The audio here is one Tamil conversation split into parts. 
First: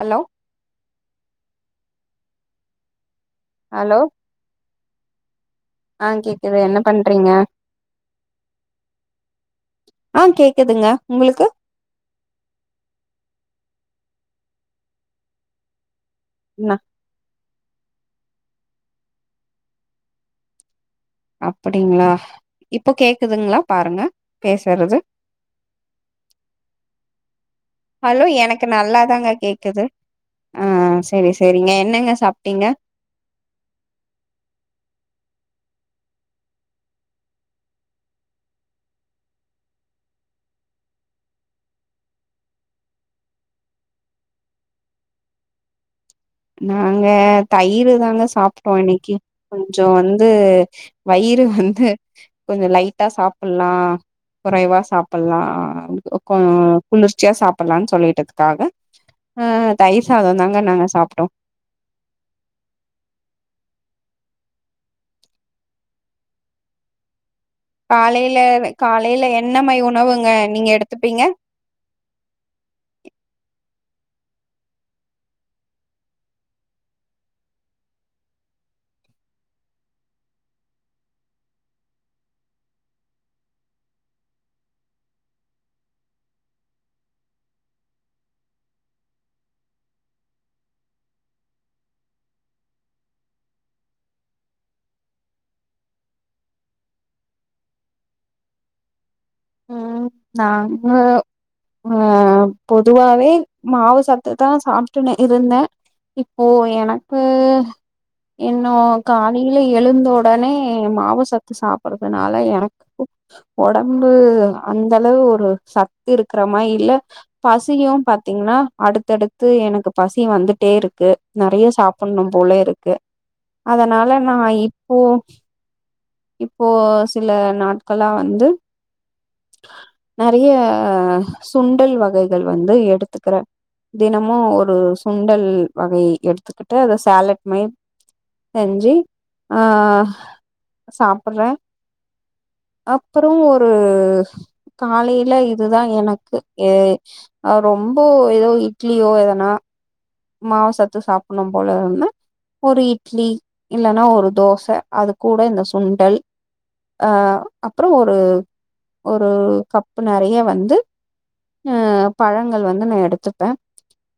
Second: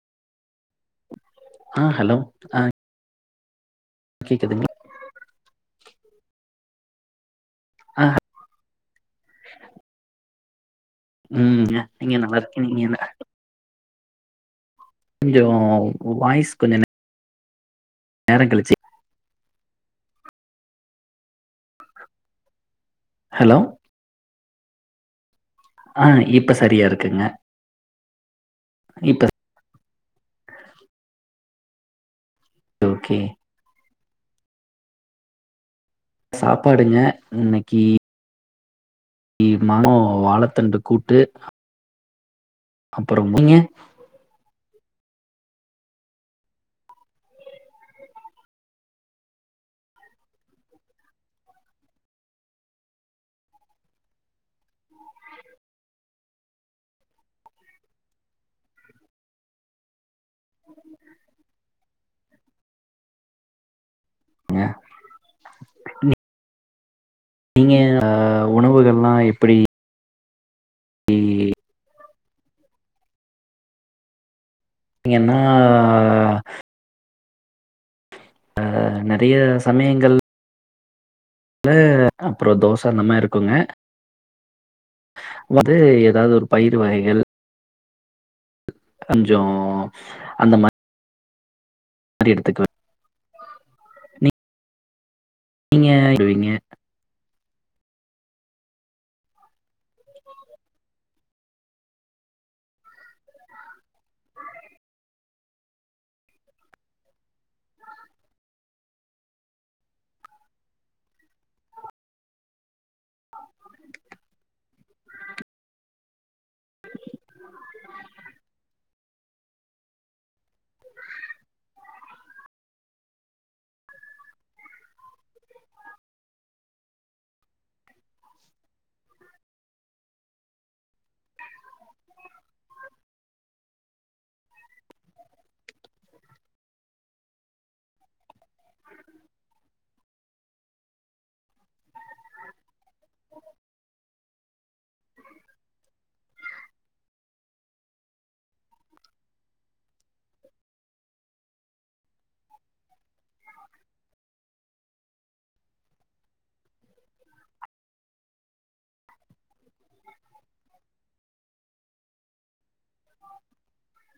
ஹலோ ஆ ஹலோ ஹலோ கேக்குதுங் ஆ கேக்குது என்ன பண்றீங்க ஆ ஆ கேக்குதுங்க உங்களுக்கு ம் நீங்க நல்லா இருக்கீ நீங்களா இங்க வாய்ஸ் கொஞ்ச நா நே நேரங் கழிச்சு அப்டிங்களா இப்போ ஹலோ கேக்குதுங்களா பாருங்க பேசறது ஆ இப்ப சரியாஇருக்குங்க ஹலோ எனக்கு நல்லாதாங்க கேக்கது ஆ செரி செரிங்க என்னங்க சாப்ட்டீங்க கே சாப்பாடுங்க இன்னைக்கி இமனோ வாழத்தண்டு கூட்டு அப்பறம் நீங்க நாங்க தயிர் தாங்க சாப்ட்டோ இன்னைக்கி கொஞ்ச வந்து வயிறு வந்து கொஞ்ச லைட்டா சாப்பல்லா குறைவா சாப்பல்லா குளிர்ச்சியா சாப்பல்லாம்னு சொல்லிட்டதுக்காக அ தயிர் சாத தாங்க நாங்க சாப்பிட்டோ ஏ [inaudible] காலையில உணவுகள்லா காலையில எப்டி என்ன மாரி உணவுங்க நீங்க எடுத்துப்பீங்க நீங்க என்னா ஆ நெறைய சமயங்கள் அப்பற தோச அந்த மாரி இருக்குங்க வந்து ஏதாவது ஒரு பயிர் வகைகள் கொஞ்சோ அந்த மாரி அப்டி எடுத்துகு நீ நீங்க செரிங்க ம் நாங்க ஆ பொதுவாவே மாவு சத்து தா சாப்ட்டுன்னு இருந்தே இப்போ எனக்கு இன்னு காலையில எழுந்த ஒடனே மாவு சத்து சாப்றதுனால எனக் ஆ உடம்பு அந்த அளவு ஒரு சத் து இருக்கிறமா இல்ல பசியு பாத்தீங்கன்னா அடுத்தடு த்து எனக்கு பசி வந்துட்டே இருக்கு நெறைய சாப்புன்னு போல இருக்கு அதனால நா இப்போ இப்போ சில நாட்களாக வந்து நெறைய சுண்டல் வகைகள் வந்து எடுத்துக்கிற தினமு ஒரு சுண்டல் வகை எடுத்துக்கிட்டு அத சேலட்மெ செஞ்சி ஆ சாப்புறே அப்பறோ ஒரு காலையில இதுதா எனக்கு ஏ அ ரொம்ப ஏதோ இட்லியோ எதனா மாவுசத்து சாப்பிடனு போல இருந்த ஒரு இட்லி இல்லைன்னா ஒரு தோச அது கூட இந்த சுண்டல் அ அப்பறோ ஒரு ஒரு கப்பு நெறைய வந்து [unintelligible] பழங்கள் வந்து நா எடுத்துப்பே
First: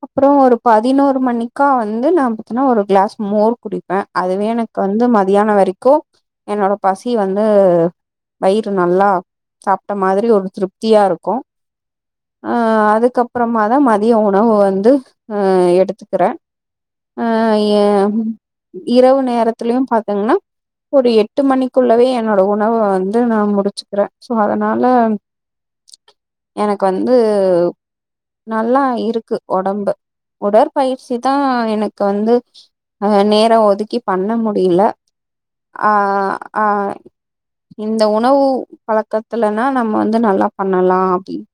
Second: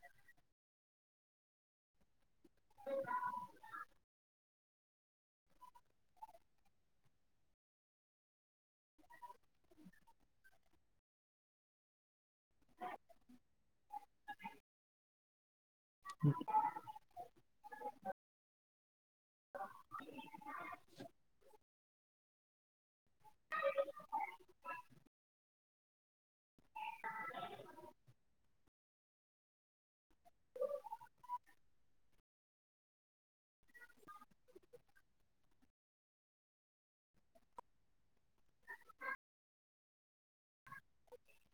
அப்பறோ ஒரு பதினோரு மணிக்க வந்து நா [unintelligible] ஒரு க்ளாஸ் மோர் குடிப்பே அதுவே எனக் கு வந்து மதியான வரைக்கு என்னோட பசி வந்து வயிறு நல்லா சாப்ட்ட மாதிரி ஒரு திருப்தியா இருக்கு அ அதுக்கப்புறமா தா மதிய உணவு வந்து அ எடுத்துக்கிறே அ எ இரவு நேரத்திலயு பாத்தீங்கன்னா ஒரு எட்டு மணிக்குள்ளவே என்னோட உணவ வந்து நா முடிச்சுக்கிறே சோ அதனால ம் எனக்கு வந்து நல்லா இருக்கு ஒடம்பு உடற்பயிற்சி தா எனக்கு வந்து அ நேரோ ஒதுக்கி பண்ண முடியில அ அ இந்த உணவு பழக்கத்துலன்னா நம்ம வந்து நல்லா பண்ணலா அப்டின்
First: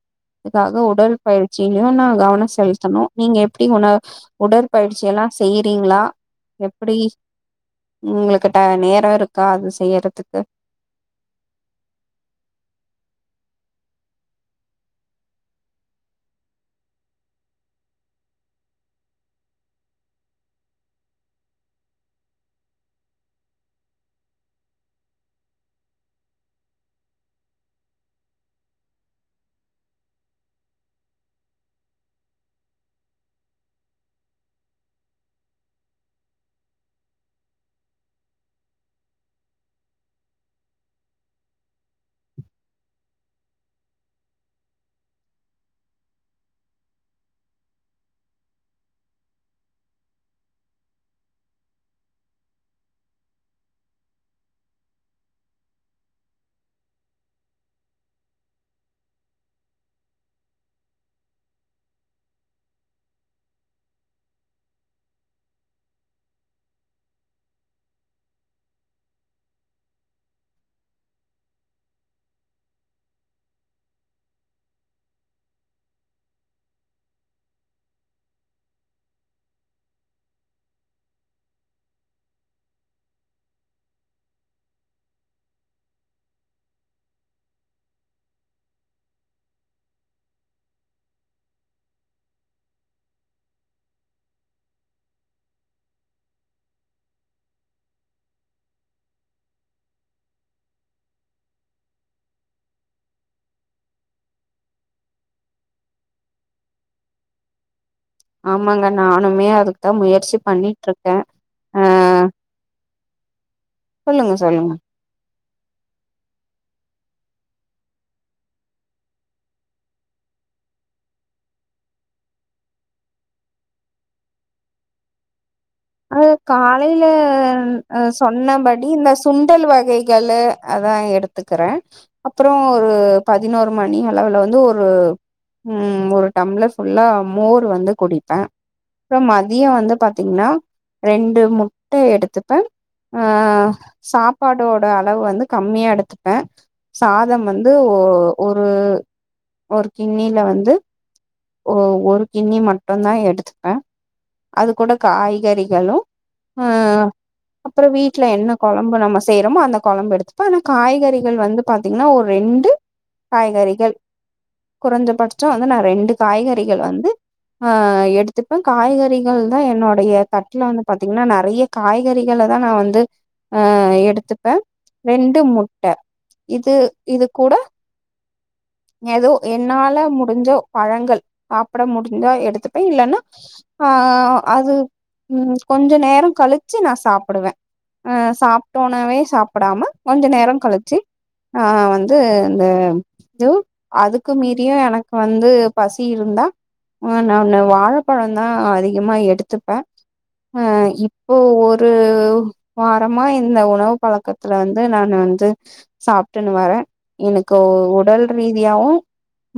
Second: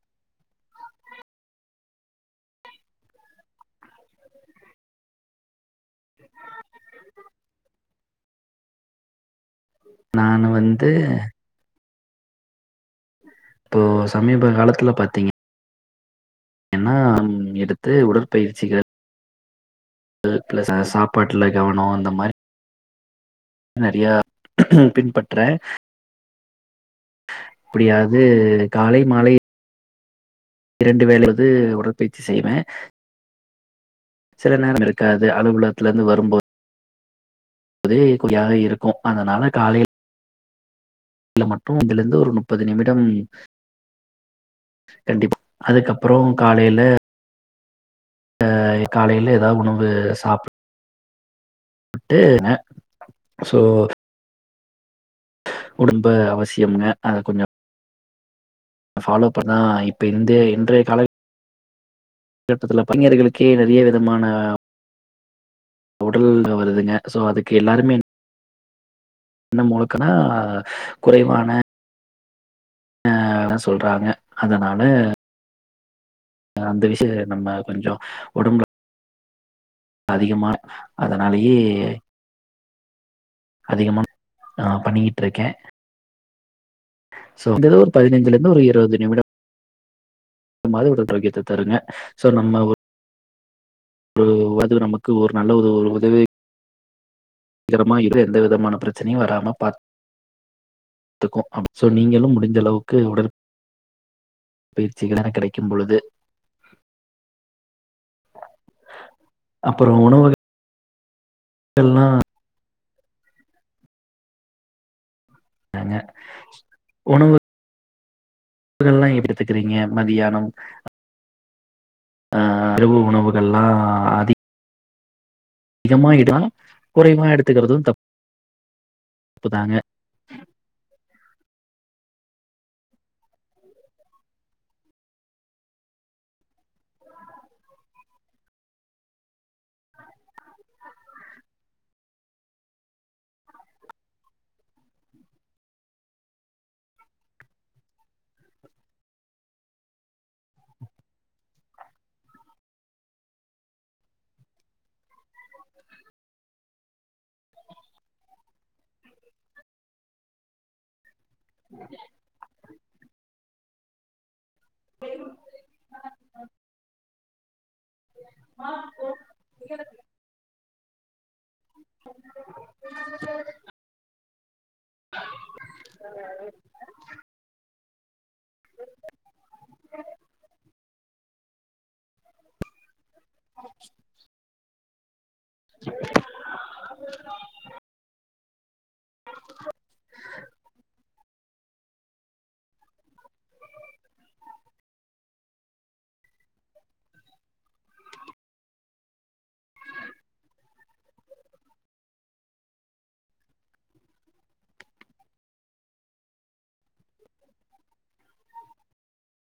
அதுக்காக உடல் பயிற்சிலியு நா கவனோ செலுத்தணு நீங்க எப்டி உண உடற்பயிற்சி எல்லா செய்யிறீங்களா எப்டி உங்களுக்ட்ட நேர இருக்கா அத நானு வந்து இப்போ சமீப காலத்துல பாத்தீங்க ன்னா எடுத்து உடற்பயிற்சிகள் பிளஸ்ஸா சாப்பாட்டுல கவனோ அந்த மாரி நெறையா பின்பற்ற ப்டியாது காலை மாலை இரண்டு வேலயது உடற்பயிற்சி செய்வே சில நேரம் இருக்காது அலுவலகத்தல இருந்து வருபோ து [unintelligible] இருக்கு அதனால காலையி ல மட்டு இதுல இருந்து ஒரு முப்பது நிமிட கண்டிப்பா அதுக்கப்பறோ காலையில ஆ காலையில ஏதாவது உணவு சாப் சோ உடும்பு அவஸ்யம்ங்க அத கொஞ்சோ ஃபாலோ பண்ணா இப்ப இந்த இன்றைய கால கட்டத்துல பையர்களுக்கே நெறைய விதமான உடல் இருந்து வருதுங்க சோ அதுக்கு எல்லாருமே என்ன முழுக்கனா குறைவான ஆ சொல்றாங்க அதனால அந்த விஷயத்துல நம்ப கொஞ்சொ ஒடம்புல அதிகமா அதனாலியே அதிகமா நா பண்ணிகிட்ருக்கே சோ வந்தது ஒரு பதினஞ்சலந்து ஒரு இருவது நிமிடம் மாத ஒரு துரோக்கியத்த தருங்க சோ நம்ம ஒரு [unintelligible] அது நமக்கு ஒரு நல்ல ஒரு உதவி கிரமா இரு இது எந்த விதமான பிரச்சனையு வராம பாத் த்துக்கு சோ நீங்களு முடிஞ்ச அளவுக்கு உடல் பயிற்சிகள் என கிடைக்கூ பொழுது ஆமாங்க நானுமே அதுக் தா அப்புறம் உணவு முயற்சி பண்ணிட்ருக்கே ஆ சொல்லுங்க சொல்லுங்க அங்க உணவு லன்னா ஏ கத்துக்குறீங்க மதியானம் ஆ இரவு உணவுகள்லா அதி அ காலைல குறைவா எடுத்துக்கிறது அ சொன்னே பாட்டி இந்த தப்பு சுண்டல் தாங்க வகை கள்ளு அதா எடுத்துக்குறே அப்றோ ஒரு பதினோர் மணி அளவுல வந்து ஒரு ம் ஒரு டம்ளர் புல்லா மோர் வந்து குடிப்ப ப்றோ மதியோ வந்து பாத்தீங்ன்னா ரெண்டு முட்ட எடுத்துப்பே ஆ சாப்பாடோட அளவு வந்து கம்மியா எடுத்துப்ப சாதம் வந்து ஒரு ஒரு கிண்ணில வந்து ஓ ஒரு கிண்ணி மட்டுந்தா எடுத்துப்பே அது கூட காய்கறி ல்லு ஆ அப்புறோ வீட்ல என்ன கொழம்பு நம்ம செய்றோமோ அந்த கொழம்பு எடுத்துப்பே அனா காய்கறிகள் வந்து பாத்தீங்னா ஒர் ரெண்டு காய்கறிகள் குறஞ்சபட்ச வந்து நா ரெண்டு காய்கறிகள் வந்து ஆ எடுத்துப்பே காய்கறிகள் தா என்னுடைய தட்ல வந்து பாத்தீங்கன்னா நெறைய காய்கறிகளதா நா வந்து ஆ எடுத்துப்பே ரெண்டு முட்ட இது இது கூட எதோ என்னால முடிஞ்ச பழங்கள் சாப்ட முடிஞ்சா எடுத்துப்பே இல்லன்னா ஆ அது ம் கொஞ்சோ நேர கழிச்சு நா சாப்பிடுவே அ சாப் தொனாவே சாப்டாம கொஞ்ச நேரொ கழிச்சு ஆ வந்து இந்த து அதுக்கு மீறியு எனக்கு வந்து பசி இருந்தா அ நானு வாழபழந்தா அதிகமா எடுத்துப்ப அ இப்போ ஒரு வாரமா இந்த உணவு பழக்கத்துல வந்து நானு வந்து சாப்டுனு வர எனக்கு உடல் ரீதியாவு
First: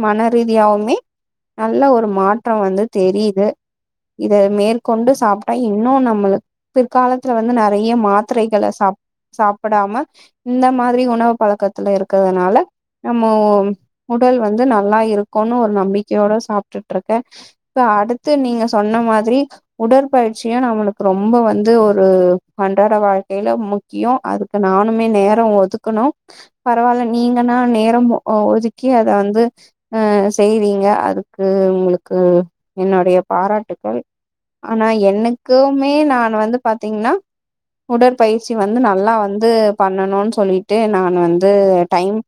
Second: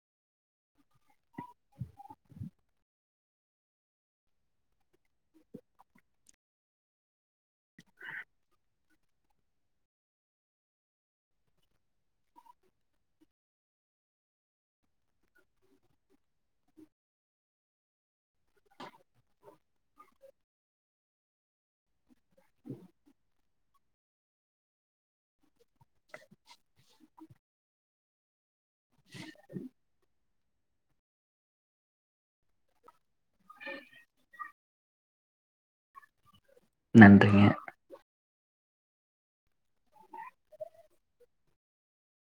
மனரீதியாவுமே நல்ல ஒரு மாற்றம் வந்து தெரியுது இத மேற்கொண்டு சாப்ட்டா இன்னு நம்மளு பிற்காலத்துல வந்து நெறைய மாத்திரைகள சாப் சாப்டாம இந்த மாதிரி உணவு பழக்கத்துல இருக்கறதுனால நம்மோ உடல் வந்து நல்லா இருக்குனு ஒரு நம்பிக்கையோட சாப்டுட்டுருக்க இப்ப அடுத்து நீங்க சொன்ன மாதிரி உடற்பயிற்சியு நம்மளுக்கு ரொம்ப வந்து ஒரு அன்றாட வாழ் க்கைல முக்கியோ அதுக்கு நானுமே நேர ஒதுக்கணு பரவால்ல நீங்கனா நேரம் ஒதுக்கி அத வந்து அ செய்வீங்க அதுக்கு உங்களுக்கு என்னுடைய பாராட்டுக்கள் ஆனா எனக்குமே நான் வந்து பாத்தீங்கனா நன்றிங்க உடற்பயிற்சி வந்து நல்லா வந்து பண்ணணுன்னு சொல்லிட்டு நா வந்து டைம்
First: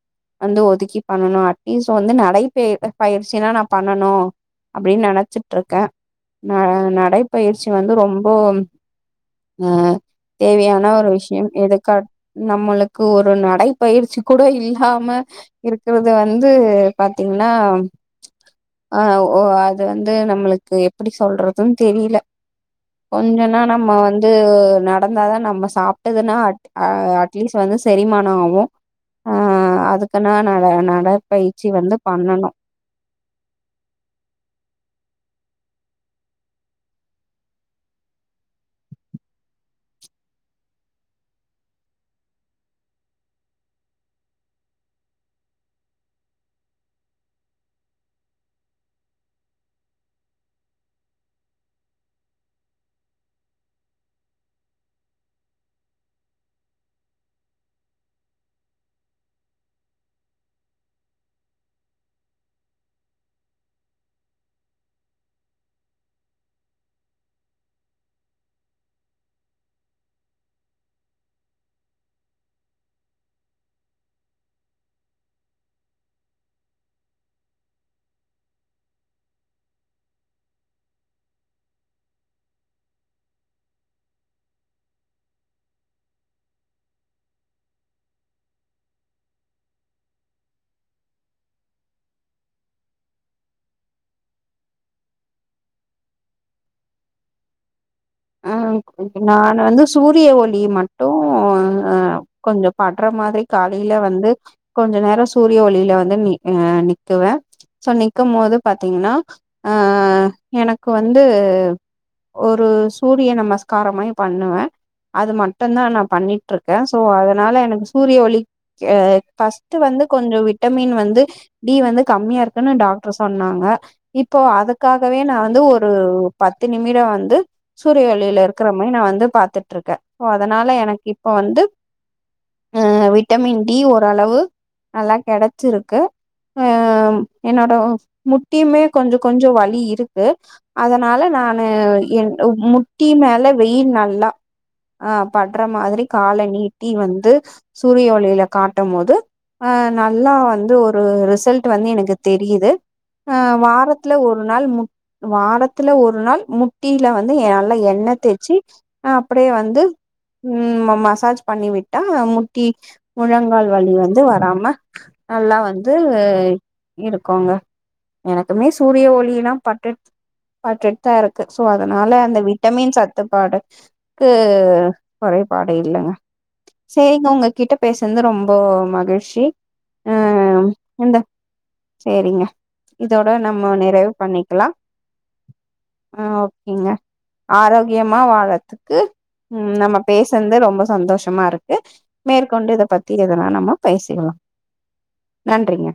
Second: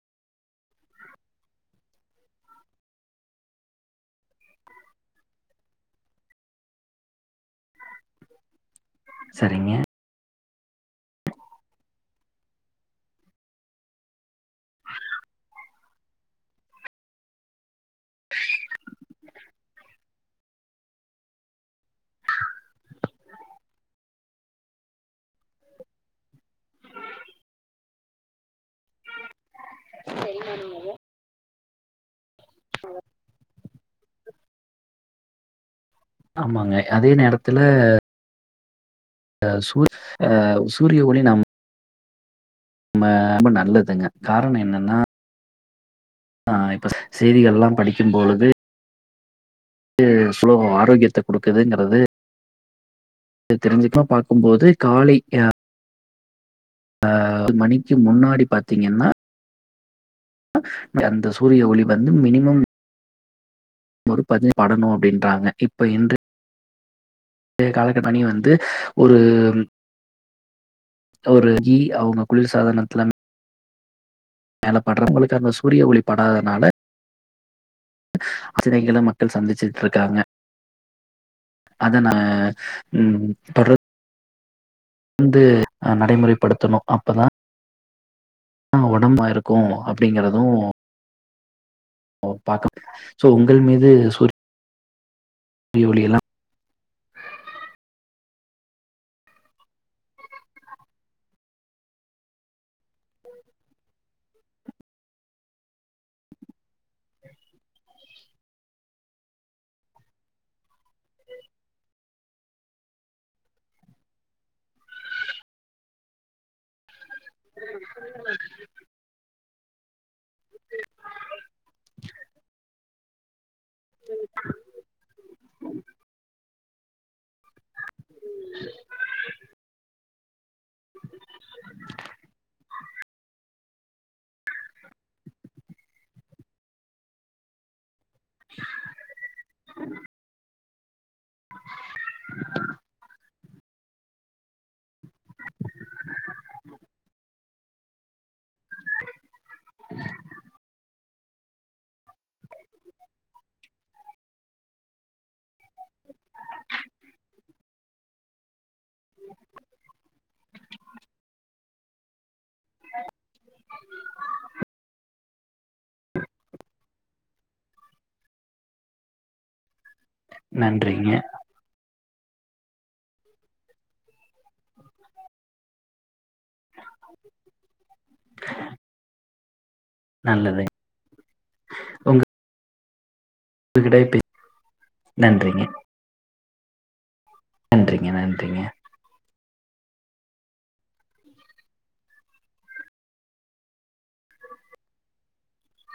வந்து ஒதுக்கி பண்ணனு அட்லீஸ்ட் வந்து நடை பயிற் பயிற்சிலா நா பண்ணனு அப்டினு நெனச்சிட்ருக்கே ந நடைப்பயிற்சி வந்து ரொம்போ செர் ம் தேவையான ஒரு விஷயம் எதுக்காட் நம்மளுக் ஒரு நடைப்பயிற்சி கூட இல்லாம இருக்கறது வந்து பாத்தீங்கனா ஆ ஒ அது வந்து நம்மளுக்கு எப்டி சொல்றதுனு தெர்ல கொஞ்சனா நம்ம வந் து நடந்தா தா நம்ம சாப்டதுனா அ அட்லீஸ்ட் வந்து செரிமான ஆவு ஆ அதுக்குனா நட நடப்பயிற்சி வந்து பண்ணணு ஹ ஆமாங்க அதே நேரதுல அ சூ அ சூரிய ஒளி நம் ம ரொம்ப நல்லதுங்க காரண என்னனா அ இப்ப செய்திகள்லா படிக்குபொழுது இ சுலபு ஆரோக்கியத்த குடுக்குதுங்றது இத தெரிஞ்சுக்மா பாக்குபோது காலை அ ஒரு மணிக்கு முன்னாடி பாத்தீங்கனா அந்த சூரிய ஒளி வந்து மினிமம் ஒரு பதி படணு அப்டின்றாங்க இப்ப இன் றைய கால பனி வந்து ஒரு ஒரு கீ அவங்க குளிர் சாதனதுல மேல படுறவங்களுக் அந்த சூரிய ஒளி படாதனால அச்சனைகள மக்கள் சந்திச்சிட்ருக்காங்க அத நா ம் தொட வந்து அ நடைமுறைபடுத்தணு அப்பதா ஆ ஒடம்பா இருக்கு அப்டிங்கறது ஓ பாக்க சோ உங்கள் மீது சூர் ய ஒளியலா ஆ இப்ப நானு வந்து சூரிய ஒளி மட்டு அ கொஞ்ச பட்ற மாரி காலையில வந்து கொஞ்ச நேரோ சூரிய ஒளியில வந்து நி அ நிக்குவே சோ நிக்கம்போது பாத்தீங்கன்னா அ எனக்கு வந்து ஒரு சூரிய நமஸ்காரம் மாரி பண்ணுவ அது மட்டுந்தா நான் பண்ணிட்ருக்கே சோ அத அதனால எனக்கு சூரிய ஒளிக் ஆ ஃபர்ஸ்ட்டு வந்து கொஞ்சோ விட்டமின் வந்து டி வந்து கம்மியா இருக்குன்னு டாக்டர் சொன்னாங்க இப்போ அதுக்காகவே நா வந்து ஒரு பத்து நிமிடோ வந்து சூரிய ஒளியில இருக்ற மாரி நா வந்து பாத்துட்ருக்க சோ அதனால எனக்கு இப்ப வந்து ஆ விட்டமின் டி ஓரளவு நல்லா கெடைச்சிருக்கு அ என்னோட முட்டியுமே கொஞ்சோ கொஞ்சோ வலி இருக்கு அதனால நானு என் முட்டி மேல வெயில் நல்லா ஆ பட்ற மாதிரி கால நீட்டி வந்து சூரிய ஒளியில காட்டும் போது அ நல்லா வந்து ஒரு ரிசல்ட் வந்து எனக்கு தெரியிது ஆ வாரத்துல ஒரு நாள் முட் வாரத்துல ஒரு நாள் முட்டி ட்ல வந்து நல்லா எண்ணெ தேச்சு அப்டியே வந்து ம் மசாஜ் பண்ணி விட்டா முட்டி முழங்கால் வலி வந்து வராம நல்லா வந்து இருக்குங்க எனக்குமே சூரிய ஒளியல்லாம் பட்டுட் பாத்துட் நன்றிங்க. தா இருக்கு சோ அதனால அந்த விட்டமின் சத்துப்பாடுக்கு குறைபாடு இல்லைங்க சேரிங்க உங்ககிட்ட பேசுறது ரொம்ப மகிழ்ச்சி நல்லது எந்த சேரிங்க இதோட நம்ம உங்ககிட்ட நிறைவு பே பண்ணிக்கலா நன்றிங்க, அ ஓகேங்க நன்றிங்க, ஆரோக்கியமா நன்றிங்க. வாழறதுக்கு ம் நம்ம பேசுறது ரொம்ப சந்தோஷமா இருக்கு மேற்கொண்டு இது பத்தி இதெல்லாம் நம்ம பேசிக்கலாம் நன்றிங்க